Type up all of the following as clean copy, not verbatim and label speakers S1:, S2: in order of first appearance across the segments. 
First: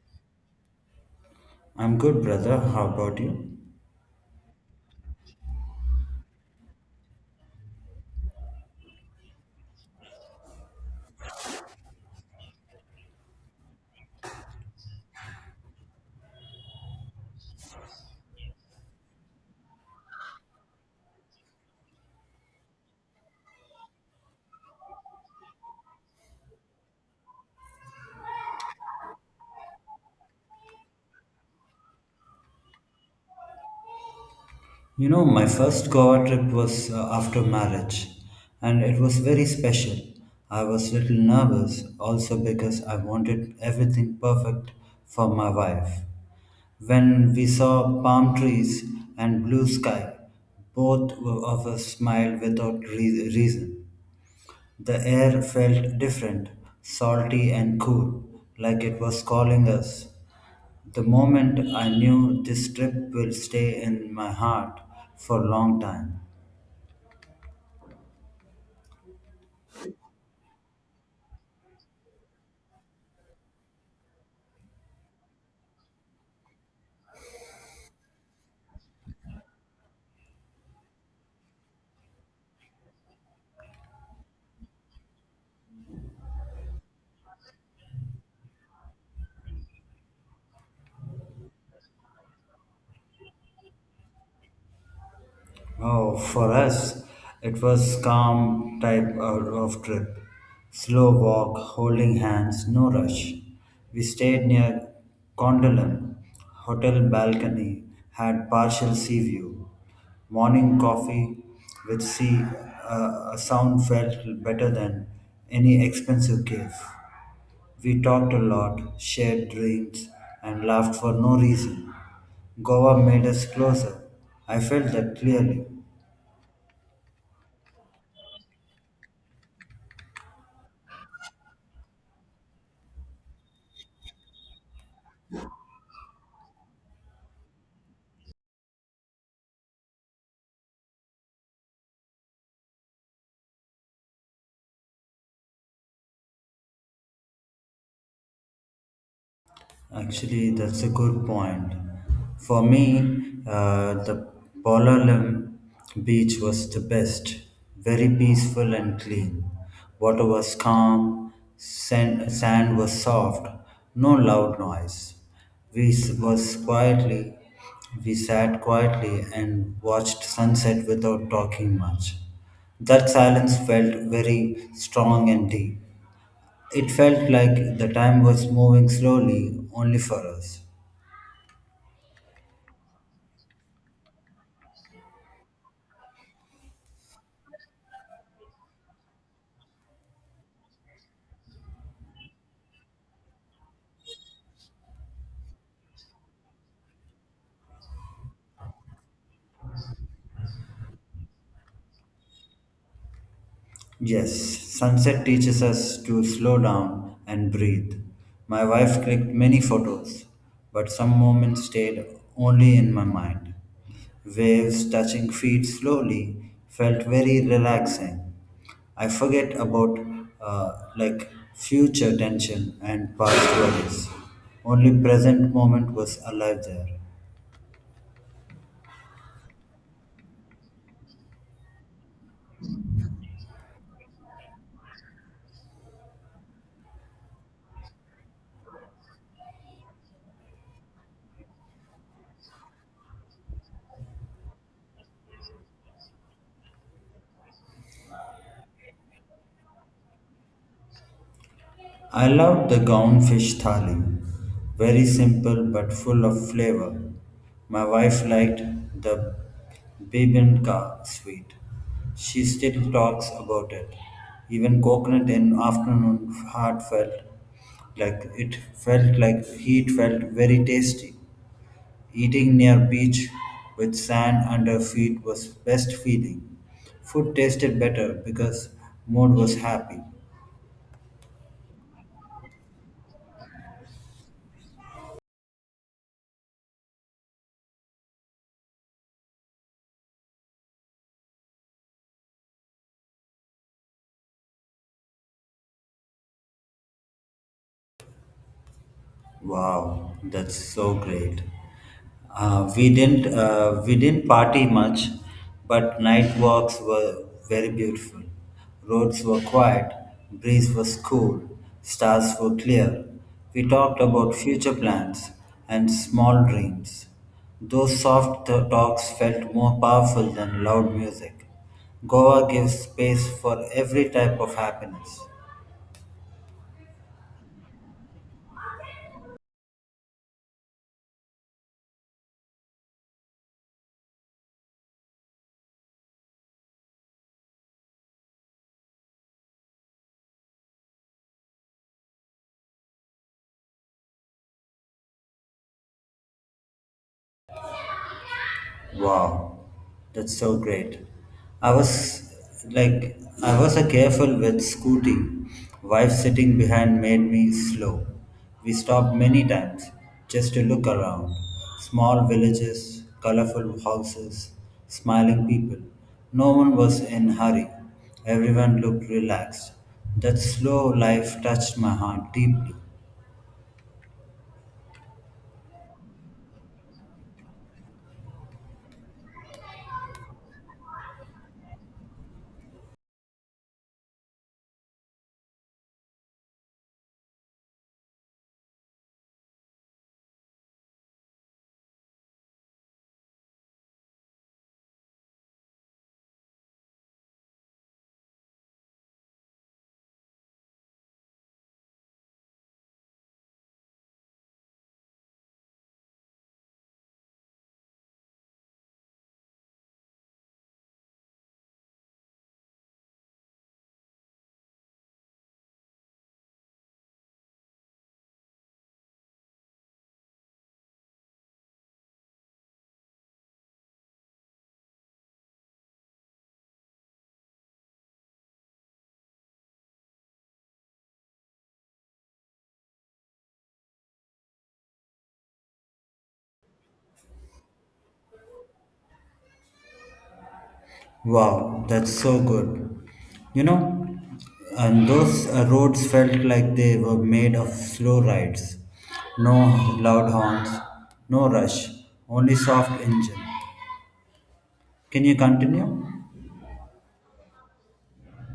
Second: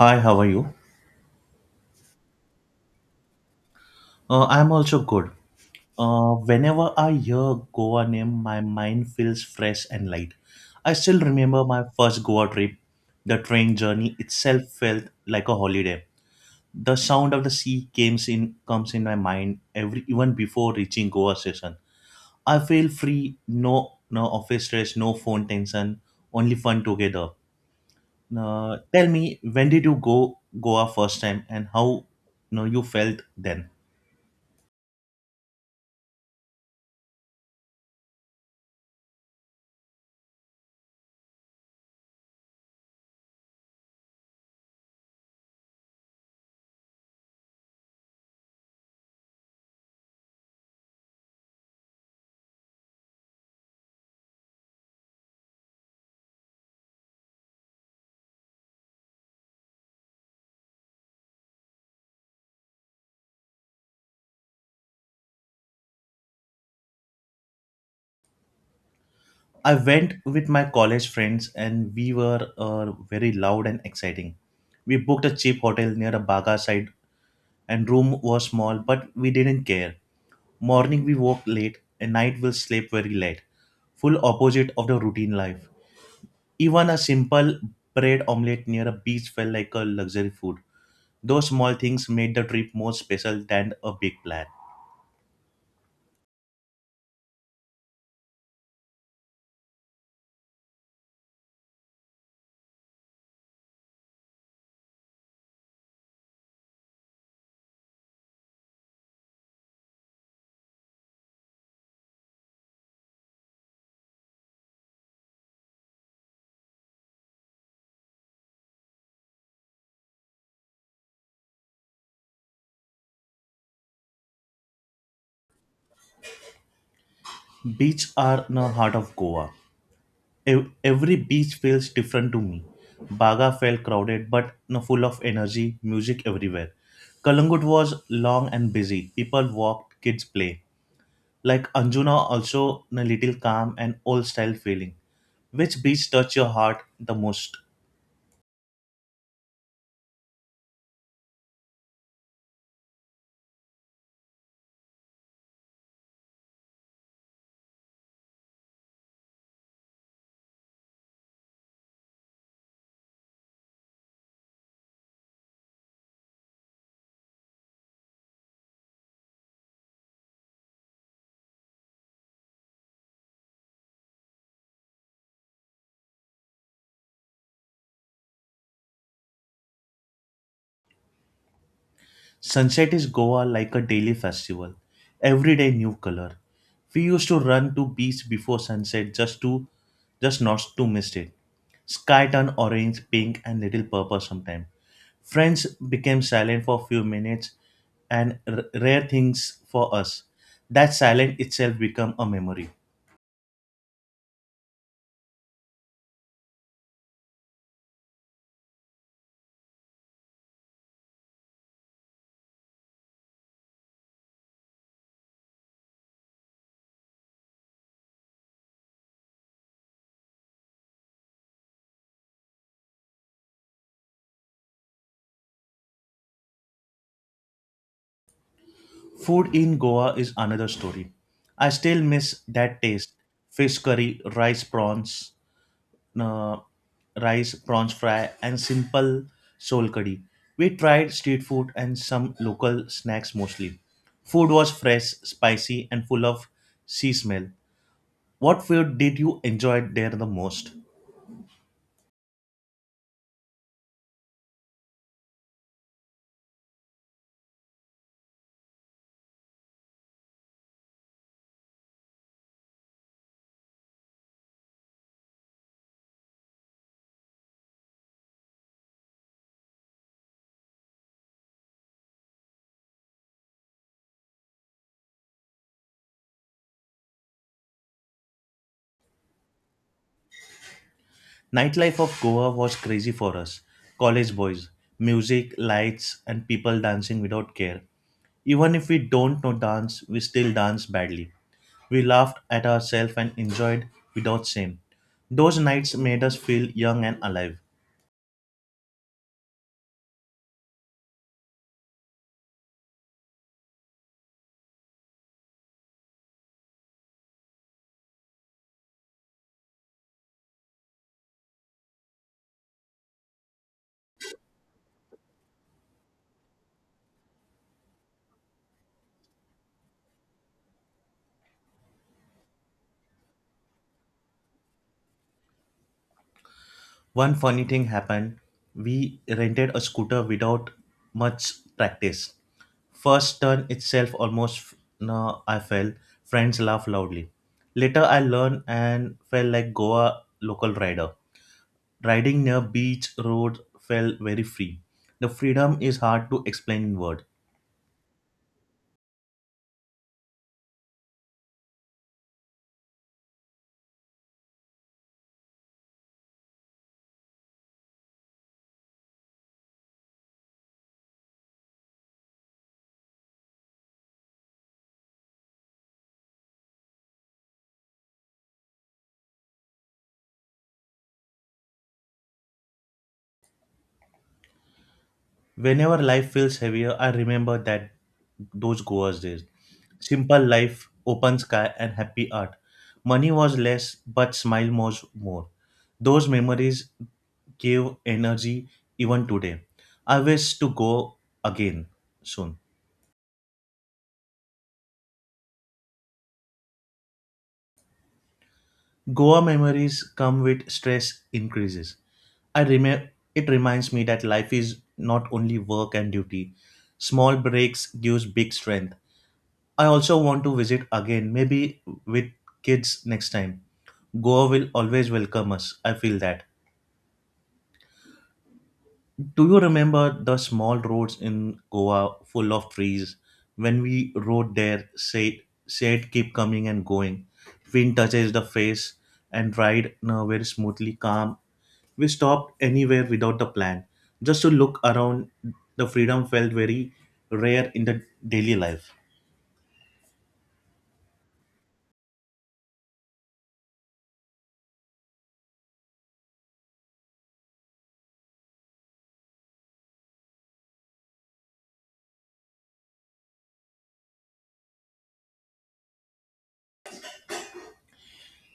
S1: Hi, how are you?
S2: I'm good, brother. How about you?
S1: I'm also good. Whenever I hear Goa name, my mind feels fresh and light. I still remember my first Goa trip. The train journey itself felt like a holiday. The sound of the sea comes in my mind every even before reaching Goa station. I feel free, no office stress, no phone tension, only fun together. Tell me, when did you go Goa first time, and how you felt then?
S2: You know, my first Goa trip was after marriage, and it was very special. I was little nervous also because I wanted everything perfect for my wife. When we saw palm trees and blue sky, both of us smiled without reason. The air felt different, salty and cool, like it was calling us. The moment I knew this trip will stay in my heart for a long time.
S1: I went with my college friends and we were very loud and exciting. We booked a cheap hotel near a Baga side and room was small but we didn't care. Morning we woke late and night we slept very late. Full opposite of the routine life. Even a simple bread omelette near a beach felt like a luxury food. Those small things made the trip more special than a big plan.
S2: Oh, for us, it was calm type of trip. Slow walk, holding hands, no rush. We stayed near Gondolin, hotel balcony, had partial sea view. Morning coffee with sea, a sound felt better than any expensive cave. We talked a lot, shared dreams, and laughed for no reason. Goa made us closer. I felt that clearly.
S1: Beach are in the heart of Goa. Every beach feels different to me. Baga felt crowded but full of energy, music everywhere. Kalangut was long and busy. People walked, kids play. Like Anjuna, also a little calm and old style feeling. Which beach touched your heart the most?
S2: Actually, that's a good point. For me, the Pololem beach was the best, very peaceful and clean. Water was calm, sand was soft, no loud noise. We s- was quietly, we sat quietly and watched sunset without talking much. That silence felt very strong and deep. It felt like the time was moving slowly only for us.
S1: Sunset is Goa like a daily festival. Every day new color. We used to run to beach before sunset just not to miss it. Sky turned orange, pink and little purple sometime. Friends became silent for few minutes and rare things for us. That silence itself become a memory.
S2: Yes, sunset teaches us to slow down and breathe. My wife clicked many photos, but some moments stayed only in my mind. Waves touching feet slowly felt very relaxing. I forget about like future tension and past worries. Only present moment was alive there.
S1: Food in Goa is another story. I still miss that taste. Fish curry, uh, rice, prawns fry, and simple soul curry. We tried street food and some local snacks mostly. Food was fresh, spicy, and full of sea smell. What food did you enjoy there the most?
S2: I loved the gown fish thali, very simple but full of flavor. My wife liked the bibimbap sweet. She still talks about it. Even coconut in afternoon heart felt like heat felt very tasty. Eating near beach with sand under feet was best feeling. Food tasted better because mood was happy.
S1: Nightlife of Goa was crazy for us. College boys, music, lights, and people dancing without care. Even if we don't know dance, we still dance badly. We laughed at ourselves and enjoyed without shame. Those nights made us feel young and alive.
S2: Wow, that's so great. We didn't party much, but night walks were very beautiful. Roads were quiet, breeze was cool, stars were clear. We talked about future plans and small dreams. Those soft talks felt more powerful than loud music. Goa gives space for every type of happiness.
S1: One funny thing happened. We rented a scooter without much practice. First turn itself almost no, I fell. Friends laugh loudly. Later I learned and felt like Goa local rider. Riding near beach road felt very free. The freedom is hard to explain in word.
S2: Wow, that's so great. I was I was a careful with scooting. Wife sitting behind made me slow. We stopped many times just to look around. Small villages, colorful houses, smiling people. No one was in hurry. Everyone looked relaxed. That slow life touched my heart deeply.
S1: Whenever life feels heavier, I remember that those Goa's days. Simple life, open sky, and happy art. Money was less, but smile was more. Those memories gave energy even today. I wish to go again soon. Goa memories come with stress increases. I remember it reminds me that life is not only work and duty. Small breaks gives big strength. I also want to visit again, maybe with kids next time. Goa will always welcome us. I feel that. Do you remember the small roads in Goa full of trees? When we rode there, said keep coming and going. Wind touches the face and ride now very smoothly, calm. We stopped anywhere without the plan. Just to look around, the freedom felt very rare in the daily life.
S2: Wow, that's so good. You know, and those roads felt like they were made of slow rides. No loud horns, no rush, only soft engine. Can you continue?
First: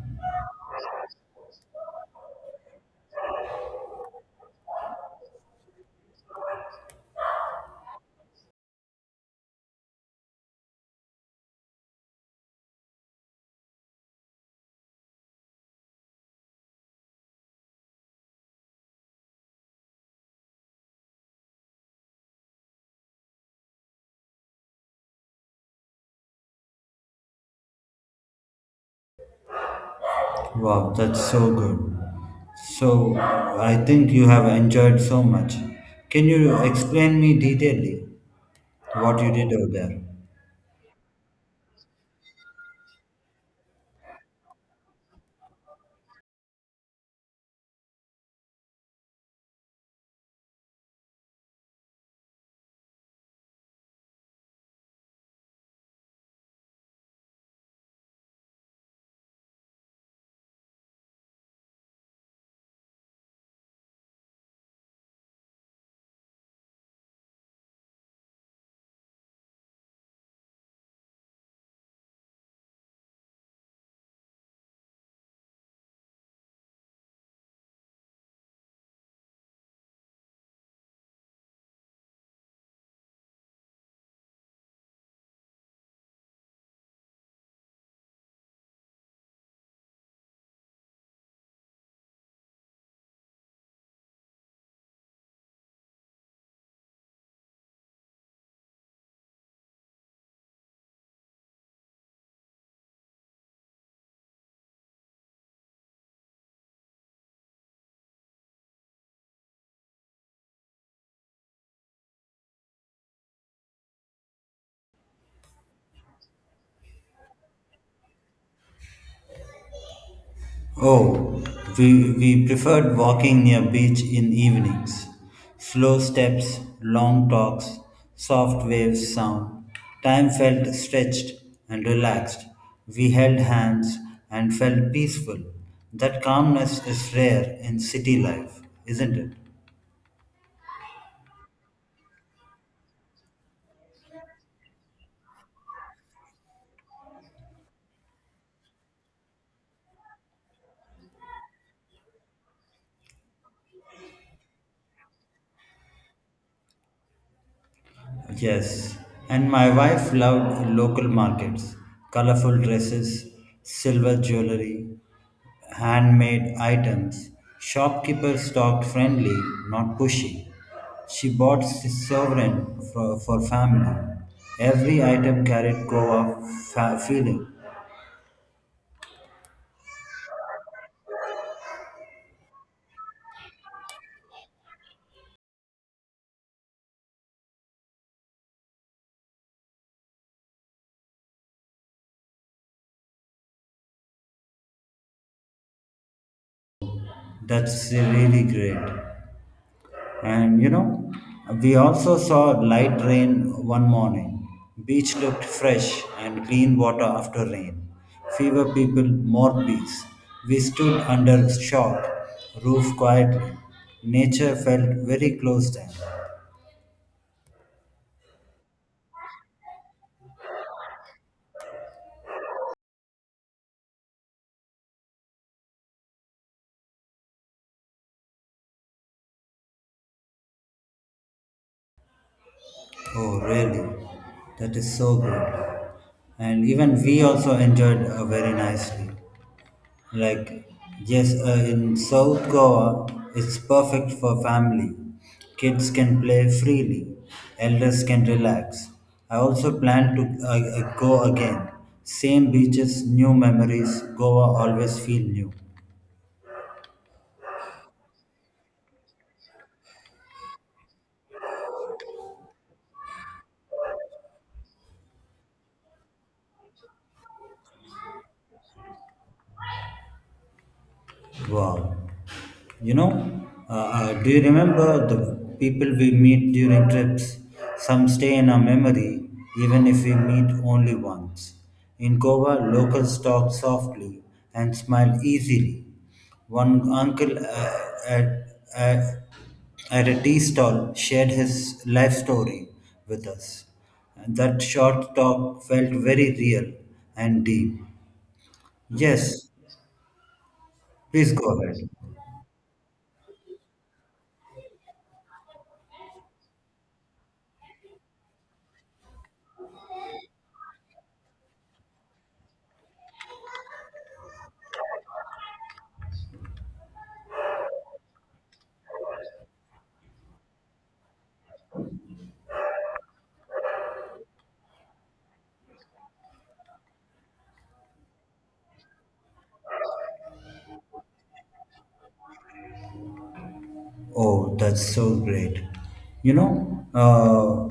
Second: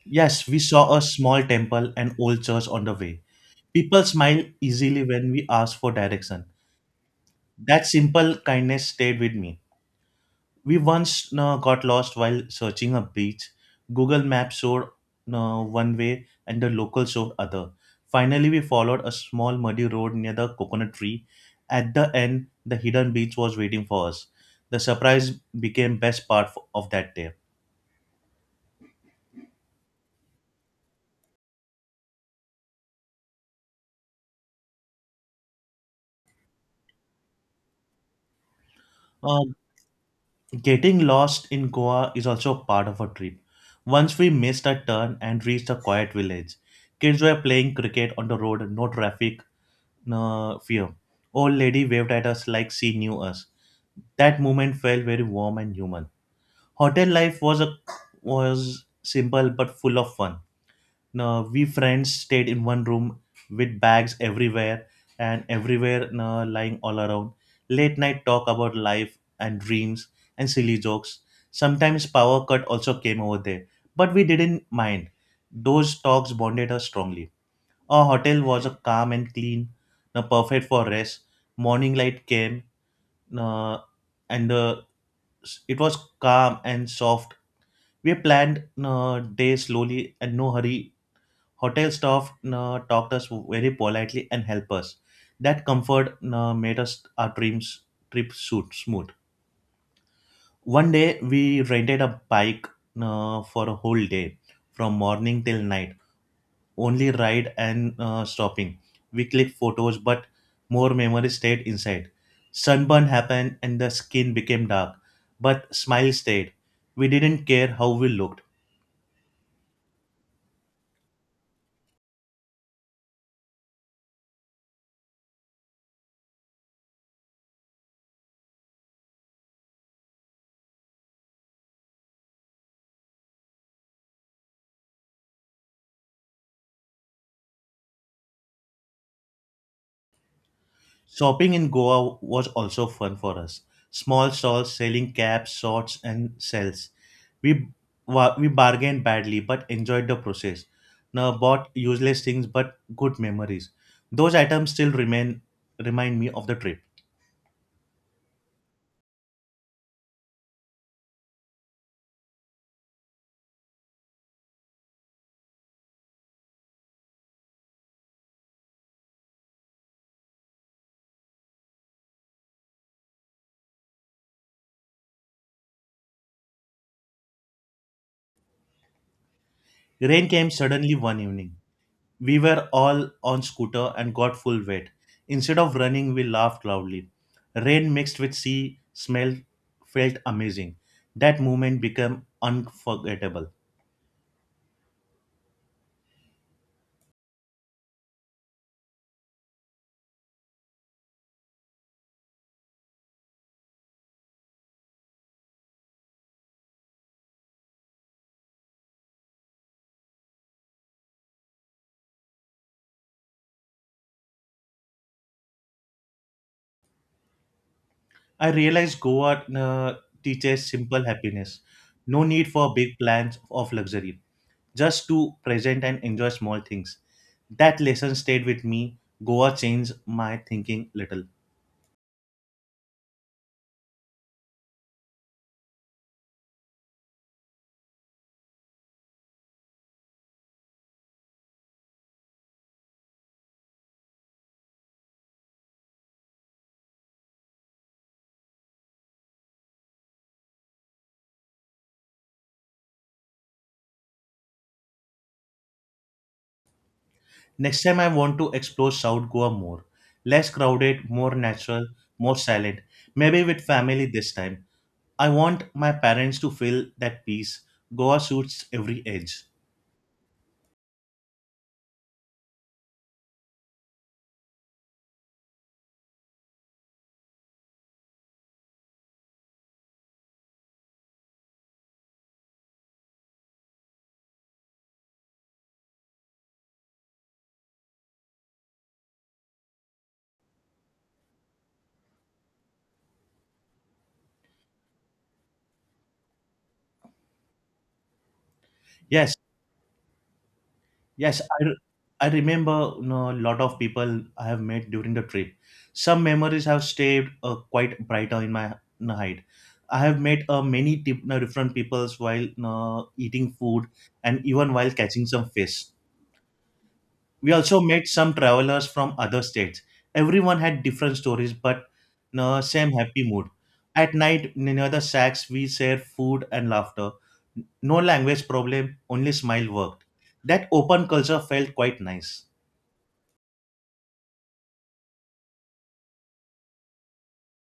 S1: Yes, we saw a small temple and old church on the way. People smile easily when we ask for direction. That simple kindness stayed with me. We once got lost while searching a beach. Google Maps showed one way and the local showed other. Finally, we followed a small muddy road near the coconut tree. At the end, the hidden beach was waiting for us. The surprise became best part of that day.
S2: Wow, that's so good. So, I think you have enjoyed so much. Can you explain me detailedly what you
S1: Uh,
S2: did over there?
S1: Getting lost in Goa is also part of a trip. Once we missed a turn and reached a quiet village. Kids were playing cricket on the road, no traffic, no fear. Old lady waved at us like she knew us. That moment felt very warm and human. Hotel life was a was simple but full of fun no, we friends stayed in one room with bags everywhere no, lying all around. Late night talk about life and dreams and silly jokes. Sometimes power cut also came over there, but we didn't mind. Those talks bonded us strongly. Our hotel was a calm and clean, no, perfect for rest. Morning light came, no, and the it was calm and soft. We planned no day slowly and no hurry. Hotel staff talked us very politely and helped us. That comfort made us our dreams trip suit smooth. One day we rented a bike for a whole day, from morning till night. Only ride and stopping. We clicked photos, but more memories stayed inside. Sunburn happened and the skin became dark, but smile stayed. We didn't care how we looked.
S2: Oh, we preferred walking near beach in evenings. Slow steps, long talks, soft waves sound. Time felt stretched and relaxed. We held hands and felt peaceful. That calmness is rare in city life, isn't it?
S1: Shopping in Goa was also fun for us. Small stalls selling caps, shorts, and shells. We we bargained badly but enjoyed the process. Now bought useless things but good memories. Those items still remain remind me of the trip.
S2: Yes, and my wife loved local markets, colorful dresses, silver jewelry, handmade items. Shopkeepers talked friendly, not pushy. She bought sovereign for family. Every item carried Goa feeling.
S1: Rain came suddenly one evening. We were all on scooter and got full wet. Instead of running, we laughed loudly. Rain mixed with sea smell felt amazing. That moment became unforgettable.
S2: That's really great. And you know, we also saw light rain one morning. Beach looked fresh and clean water after rain. Fewer people, more peace. We stood under shock, roof quietly. Nature felt very close then.
S1: I realized Goa teaches simple happiness. No need for big plans of luxury, just to present and enjoy small things. That lesson stayed with me. Goa changed my thinking little.
S2: Oh, really? That is so good. And even we also enjoyed very nicely. Like, yes, in South Goa, it's perfect for family. Kids can play freely, elders can relax. I also plan to go again. Same beaches, new memories, Goa always feel new.
S1: Next time I want to explore South Goa more. Less crowded, more natural, more silent. Maybe with family this time. I want my parents to feel that peace. Goa suits every age.
S2: Wow. You know, do you remember the people we meet during trips? Some stay in our memory, even if we meet only once. In Goa, locals talk softly and smile easily. One uncle at, at, at a tea stall shared his life story with us. And that short talk felt very real and deep.
S1: Yes,
S2: Yes, please
S1: Yes,
S2: go
S1: I,
S2: ahead.
S1: re- I remember a lot of people I have met during the trip. Some memories have stayed quite brighter in my hide. I have met many tip, different peoples while eating food and even while catching some fish. We also met some travelers from other states. Everyone had different stories, but no, same happy mood. At night, near the shacks, we shared food and laughter. No language problem, only smile worked. That open culture felt quite nice.
S2: Oh, that's so great. You know,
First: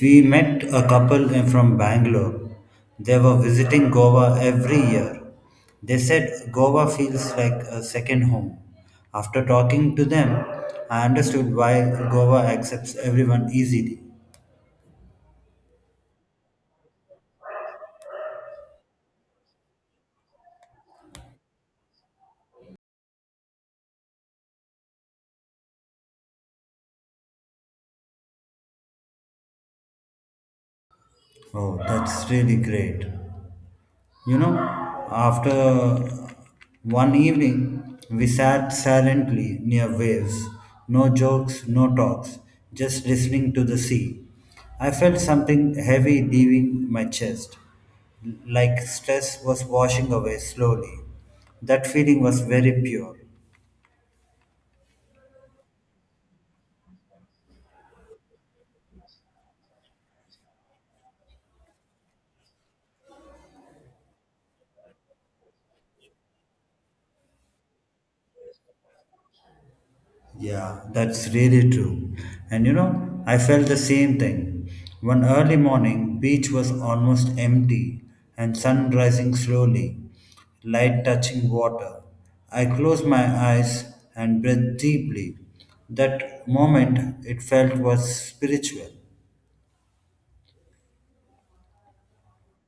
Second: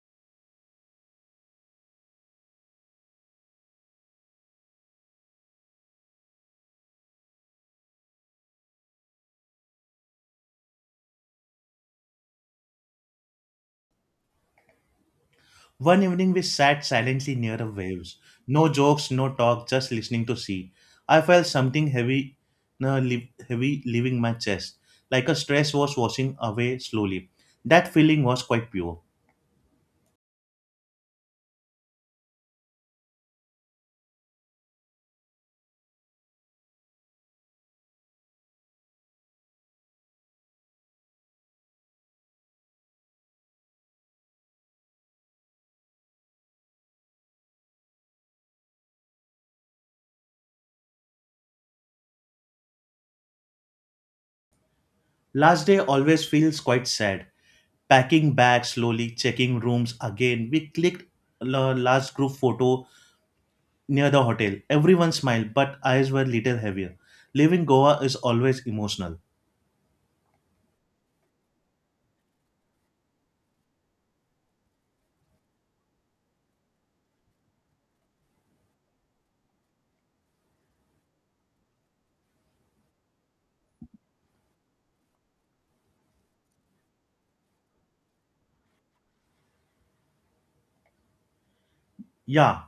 S2: we met a couple from Bangalore. They were visiting Goa every year. They said Goa feels like a second home. After talking to them, I understood why Goa accepts everyone easily.
S1: One evening, we sat silently near the waves. No jokes, no talk, just listening to sea. I felt something heavy, no, li- heavy leaving my chest, like a stress was washing away slowly. That feeling was quite pure.
S2: Oh, that's really great. You know, after one evening, we sat silently near waves. No jokes, no talks, just listening to the sea. I felt something heavy leaving my chest, like stress was washing away slowly. That feeling was very pure.
S1: Last day always feels quite sad. Packing bags slowly, checking rooms again. We clicked last group photo near the hotel. Everyone smiled, but eyes were little heavier. Leaving Goa is always emotional.
S2: Yeah, that's really true. And you know, I felt the same thing. One early morning, beach was almost empty and sun rising slowly, light touching water. I closed my eyes and breathed deeply. That moment it felt was spiritual.
S1: Yeah,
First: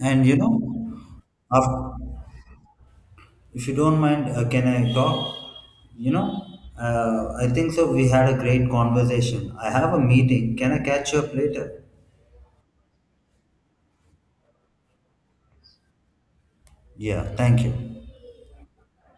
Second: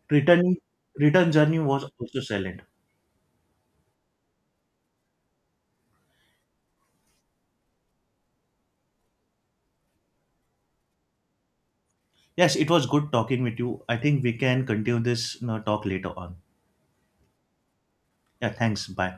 S2: And you
S1: returning
S2: know,
S1: return journey was
S2: after,
S1: also silent.
S2: if you don't mind, can I talk? You know, I think so. We had a great conversation. I have a meeting. Can I catch you up later?
S1: Yes, it was good talking with you, I think we can continue this you know, talk later on.
S2: Yeah, thank you.
S1: Yeah, thanks. Bye.